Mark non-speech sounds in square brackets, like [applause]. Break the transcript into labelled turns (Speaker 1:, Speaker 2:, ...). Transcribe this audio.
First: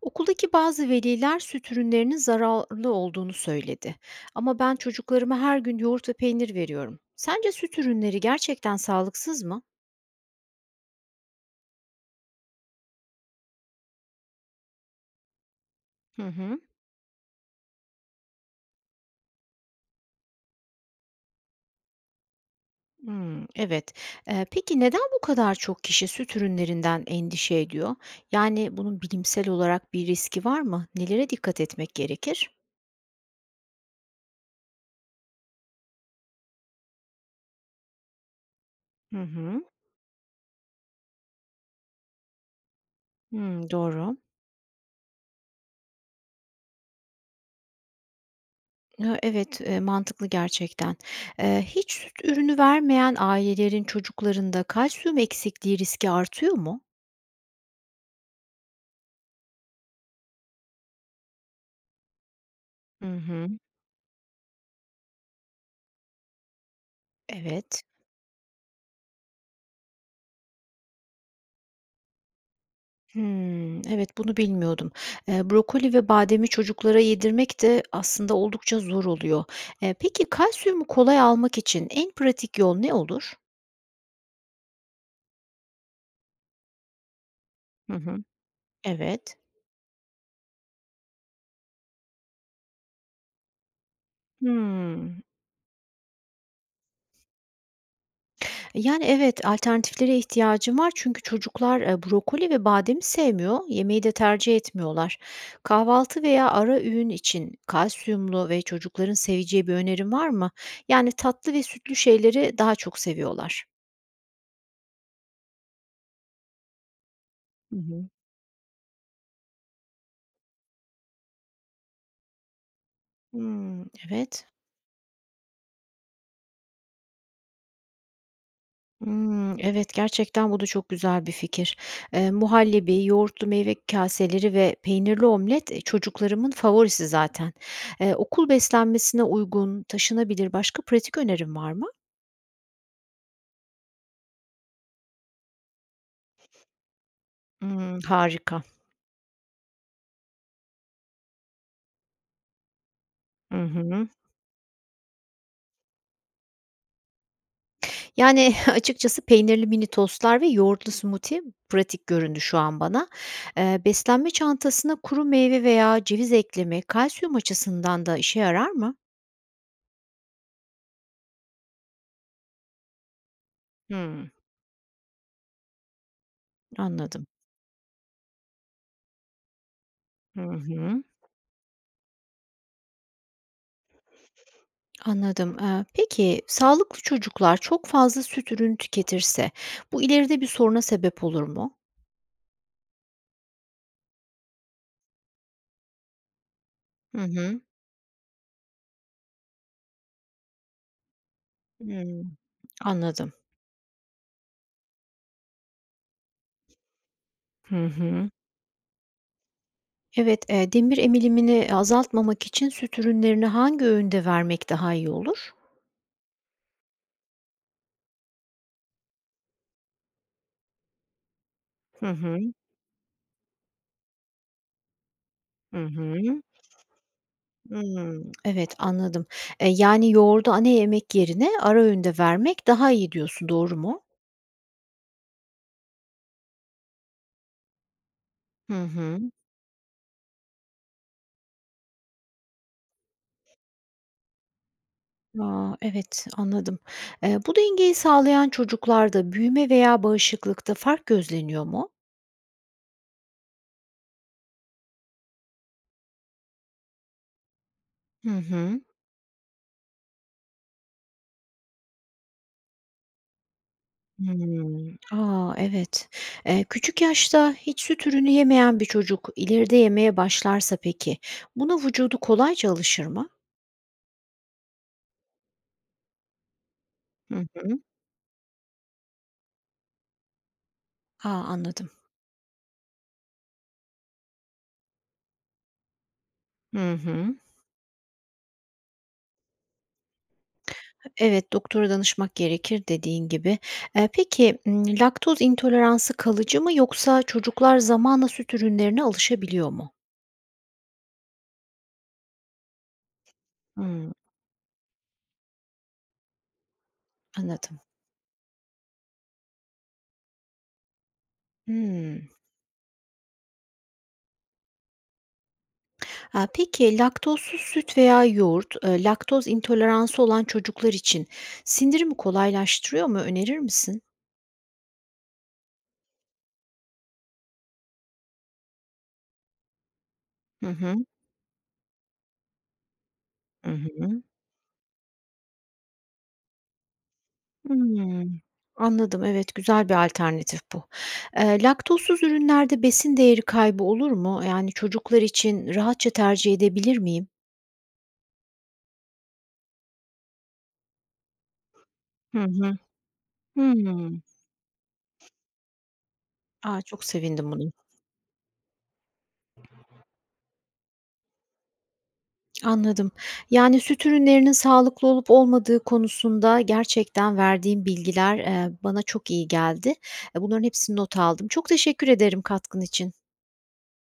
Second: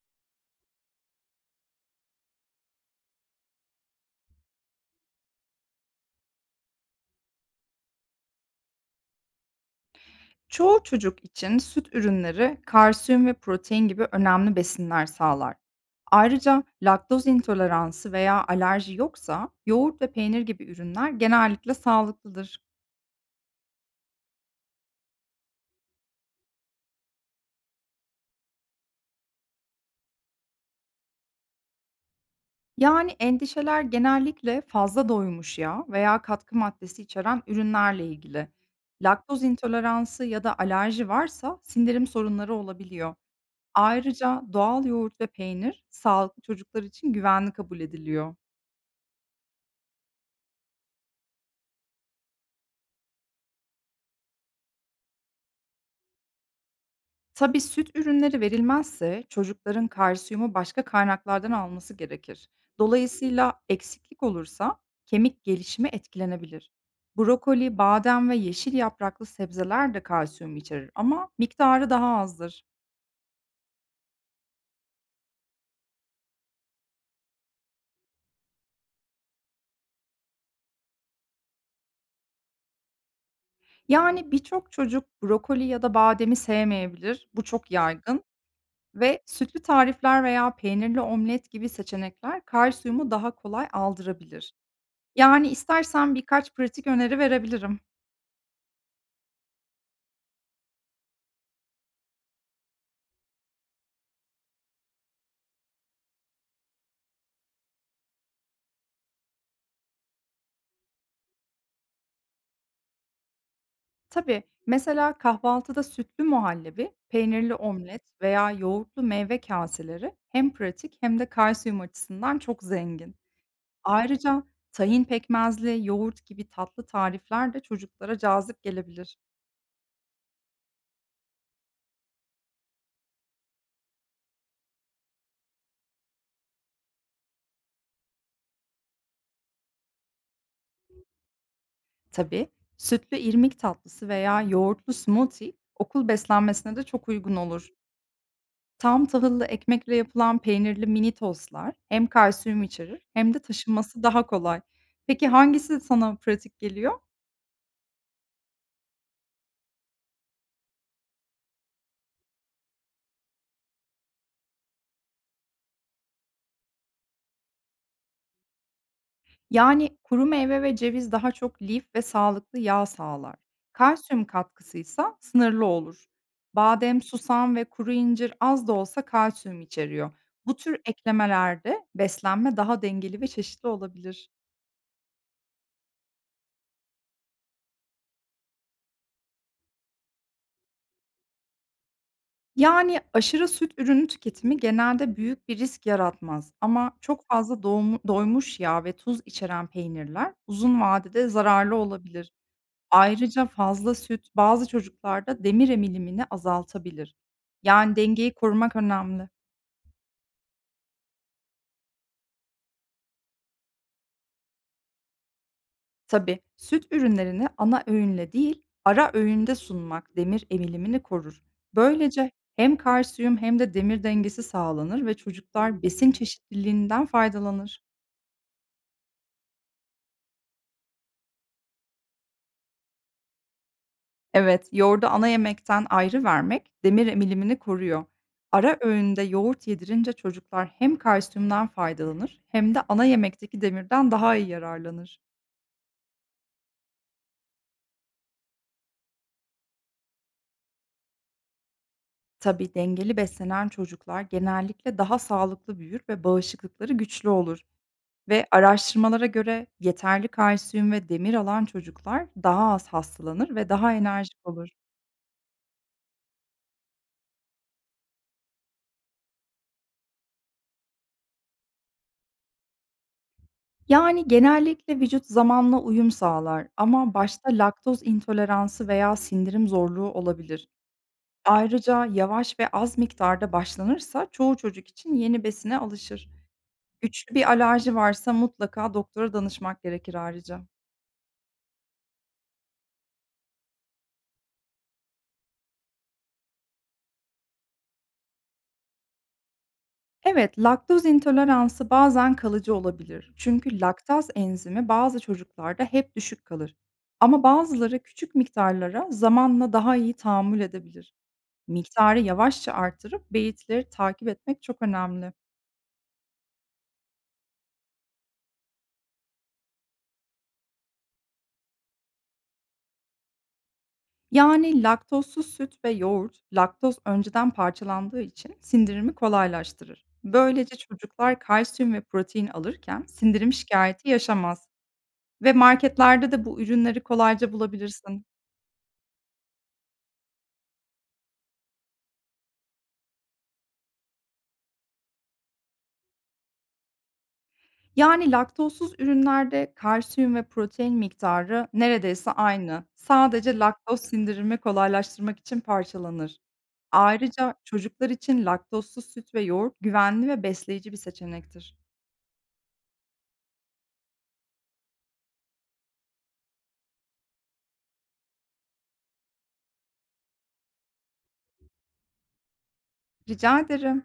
Speaker 1: Okuldaki bazı veliler süt ürünlerinin zararlı olduğunu söyledi. Ama ben çocuklarıma her gün yoğurt ve peynir veriyorum. Sence süt ürünleri gerçekten sağlıksız mı?
Speaker 2: Çoğu çocuk için süt ürünleri kalsiyum ve protein gibi önemli besinler sağlar.
Speaker 1: Hı hı.
Speaker 2: Ayrıca laktoz intoleransı veya alerji yoksa yoğurt ve peynir gibi ürünler genellikle sağlıklıdır.
Speaker 1: Hmm, evet. Peki neden bu kadar çok kişi süt ürünlerinden endişe ediyor? Yani bunun bilimsel olarak bir riski var mı? Nelere dikkat etmek gerekir?
Speaker 2: Yani endişeler genellikle fazla doymuş yağ veya katkı maddesi içeren ürünlerle ilgili.
Speaker 1: Hı
Speaker 2: Laktoz
Speaker 1: hı.
Speaker 2: intoleransı ya da alerji varsa sindirim sorunları olabiliyor.
Speaker 1: Hmm, doğru.
Speaker 2: Ayrıca doğal yoğurt ve peynir sağlıklı çocuklar için güvenli kabul ediliyor.
Speaker 1: Ha, evet, mantıklı gerçekten. Hiç süt ürünü vermeyen ailelerin çocuklarında kalsiyum eksikliği riski artıyor mu?
Speaker 2: Tabii süt ürünleri verilmezse çocukların kalsiyumu başka kaynaklardan alması gerekir.
Speaker 1: Hı hı.
Speaker 2: Dolayısıyla eksiklik olursa kemik gelişimi etkilenebilir. Brokoli,
Speaker 1: Evet.
Speaker 2: badem ve yeşil yapraklı sebzeler de kalsiyum içerir ama miktarı daha azdır.
Speaker 1: Hımm, evet, bunu bilmiyordum. Brokoli ve bademi çocuklara yedirmek de aslında oldukça zor oluyor. Peki kalsiyumu kolay almak için en pratik yol ne olur?
Speaker 2: Yani birçok çocuk brokoli ya da bademi sevmeyebilir. Bu çok
Speaker 1: Hı
Speaker 2: yaygın
Speaker 1: hı.
Speaker 2: ve
Speaker 1: Evet.
Speaker 2: sütlü tarifler veya peynirli omlet gibi seçenekler kalsiyumu daha kolay aldırabilir.
Speaker 1: Hımm.
Speaker 2: Yani istersen birkaç pratik öneri verebilirim.
Speaker 1: Yani, evet, alternatiflere ihtiyacım var çünkü çocuklar, brokoli ve bademi sevmiyor, yemeği de tercih etmiyorlar. Kahvaltı veya ara öğün için kalsiyumlu ve çocukların seveceği bir önerim var mı? Yani, tatlı ve sütlü şeyleri daha çok seviyorlar.
Speaker 2: Tabii. Mesela kahvaltıda sütlü muhallebi, peynirli
Speaker 1: Hı
Speaker 2: omlet
Speaker 1: hı.
Speaker 2: veya yoğurtlu meyve kaseleri hem pratik hem de kalsiyum açısından çok zengin.
Speaker 1: Hımm,
Speaker 2: Ayrıca
Speaker 1: evet.
Speaker 2: tahin pekmezli, yoğurt gibi tatlı tarifler de çocuklara cazip gelebilir.
Speaker 1: Hımm, evet, gerçekten bu da çok güzel bir fikir. Muhallebi, yoğurtlu meyve kaseleri ve peynirli omlet, çocuklarımın favorisi zaten. Okul beslenmesine uygun, taşınabilir başka pratik önerim var mı?
Speaker 2: Tabii sütlü irmik tatlısı veya yoğurtlu smoothie okul beslenmesine de çok uygun olur.
Speaker 1: Hımm, harika.
Speaker 2: Tam tahıllı ekmekle yapılan peynirli mini tostlar hem kalsiyum içerir hem de
Speaker 1: Hı
Speaker 2: taşınması
Speaker 1: hı.
Speaker 2: daha kolay. Peki hangisi sana pratik geliyor?
Speaker 1: Yani, [laughs] açıkçası peynirli mini tostlar ve yoğurtlu smoothie pratik göründü şu an bana. Beslenme çantasına kuru meyve veya ceviz ekleme kalsiyum açısından da işe yarar mı?
Speaker 2: Yani, kuru meyve ve ceviz daha çok lif ve sağlıklı yağ sağlar. Kalsiyum
Speaker 1: Hımm,
Speaker 2: katkısı ise sınırlı olur. Badem,
Speaker 1: anladım.
Speaker 2: susam ve kuru incir az da olsa kalsiyum içeriyor.
Speaker 1: Hı
Speaker 2: Bu tür
Speaker 1: hı.
Speaker 2: eklemelerde beslenme daha dengeli ve çeşitli olabilir.
Speaker 1: Anladım. Peki sağlıklı çocuklar çok fazla süt ürünü tüketirse bu ileride bir soruna sebep olur mu?
Speaker 2: Yani, aşırı süt ürünü tüketimi genelde büyük bir risk yaratmaz ama
Speaker 1: Hı
Speaker 2: çok
Speaker 1: hı.
Speaker 2: fazla doymuş yağ ve tuz içeren peynirler uzun vadede zararlı olabilir.
Speaker 1: Hımm. Anladım.
Speaker 2: Ayrıca fazla süt bazı çocuklarda demir emilimini azaltabilir.
Speaker 1: Hı
Speaker 2: Yani
Speaker 1: hı.
Speaker 2: dengeyi korumak önemli.
Speaker 1: Evet, demir emilimini azaltmamak için süt ürünlerini hangi öğünde vermek daha iyi olur?
Speaker 2: Tabii süt ürünlerini ana öğünle değil, ara öğünde sunmak demir emilimini korur.
Speaker 1: Hı
Speaker 2: Böylece
Speaker 1: hı.
Speaker 2: hem kalsiyum hem de demir dengesi sağlanır ve
Speaker 1: Hı
Speaker 2: çocuklar besin
Speaker 1: hı.
Speaker 2: çeşitliliğinden faydalanır.
Speaker 1: Hımm. Evet, anladım. Yani yoğurdu ana yemek yerine ara öğünde vermek daha iyi diyorsun, doğru mu?
Speaker 2: Evet, yoğurdu ana yemekten ayrı vermek demir emilimini koruyor. Ara
Speaker 1: Hı hı.
Speaker 2: öğünde yoğurt yedirince çocuklar hem kalsiyumdan faydalanır hem de ana yemekteki demirden daha iyi yararlanır.
Speaker 1: A! Evet, anladım. Bu dengeyi sağlayan çocuklarda büyüme veya bağışıklıkta fark gözleniyor mu?
Speaker 2: Tabii dengeli beslenen çocuklar genellikle daha sağlıklı büyür ve bağışıklıkları güçlü olur
Speaker 1: Hı
Speaker 2: ve
Speaker 1: hı.
Speaker 2: araştırmalara göre yeterli kalsiyum ve demir alan çocuklar daha az hastalanır ve daha enerjik olur.
Speaker 1: Hımm. A! Evet. Küçük yaşta hiç süt ürünü yemeyen bir çocuk ileride yemeye başlarsa peki, buna vücudu kolayca alışır mı?
Speaker 2: Yani genellikle vücut zamanla uyum sağlar ama
Speaker 1: Hı
Speaker 2: başta
Speaker 1: hı.
Speaker 2: laktoz intoleransı veya sindirim zorluğu olabilir.
Speaker 1: A! Anladım.
Speaker 2: Ayrıca yavaş ve az miktarda başlanırsa çoğu çocuk için yeni besine alışır.
Speaker 1: Hı
Speaker 2: Güçlü
Speaker 1: hı.
Speaker 2: bir alerji varsa mutlaka doktora danışmak gerekir ayrıca.
Speaker 1: Evet, doktora danışmak gerekir dediğin gibi. Peki, laktoz intoleransı kalıcı mı yoksa çocuklar zamanla süt ürünlerine alışabiliyor mu?
Speaker 2: Evet, laktoz intoleransı bazen kalıcı olabilir. Çünkü
Speaker 1: Hımm,
Speaker 2: laktaz enzimi bazı çocuklarda hep düşük kalır. Ama
Speaker 1: anladım.
Speaker 2: bazıları küçük miktarlara zamanla daha iyi tahammül edebilir. Miktarı
Speaker 1: Hımm.
Speaker 2: yavaşça artırıp belirtileri takip etmek çok önemli.
Speaker 1: Aaa, peki laktozsuz süt veya yoğurt, laktoz intoleransı olan çocuklar için sindirimi kolaylaştırıyor mu? Önerir misin?
Speaker 2: Yani laktozsuz süt ve yoğurt, laktoz önceden parçalandığı için sindirimi kolaylaştırır.
Speaker 1: Hı
Speaker 2: Böylece
Speaker 1: hı.
Speaker 2: çocuklar kalsiyum ve protein alırken sindirim
Speaker 1: Hı
Speaker 2: şikayeti
Speaker 1: hı.
Speaker 2: yaşamaz. Ve marketlerde de bu ürünleri kolayca bulabilirsin.
Speaker 1: Hımm. Anladım. Evet, güzel bir alternatif bu. Laktozsuz ürünlerde besin değeri kaybı olur mu? Yani çocuklar için rahatça tercih edebilir miyim?
Speaker 2: Yani laktozsuz ürünlerde kalsiyum ve protein miktarı neredeyse
Speaker 1: Hı hı.
Speaker 2: aynı. Sadece laktoz
Speaker 1: Hımm.
Speaker 2: sindirimi kolaylaştırmak için parçalanır.
Speaker 1: A, çok sevindim
Speaker 2: Ayrıca
Speaker 1: buna.
Speaker 2: çocuklar için laktozsuz süt ve yoğurt güvenli ve besleyici bir seçenektir.
Speaker 1: Anladım. Yani süt ürünlerinin sağlıklı olup olmadığı konusunda gerçekten verdiğin bilgiler, bana çok iyi geldi. Bunların hepsini not aldım. Çok teşekkür ederim katkın için.
Speaker 2: Rica ederim.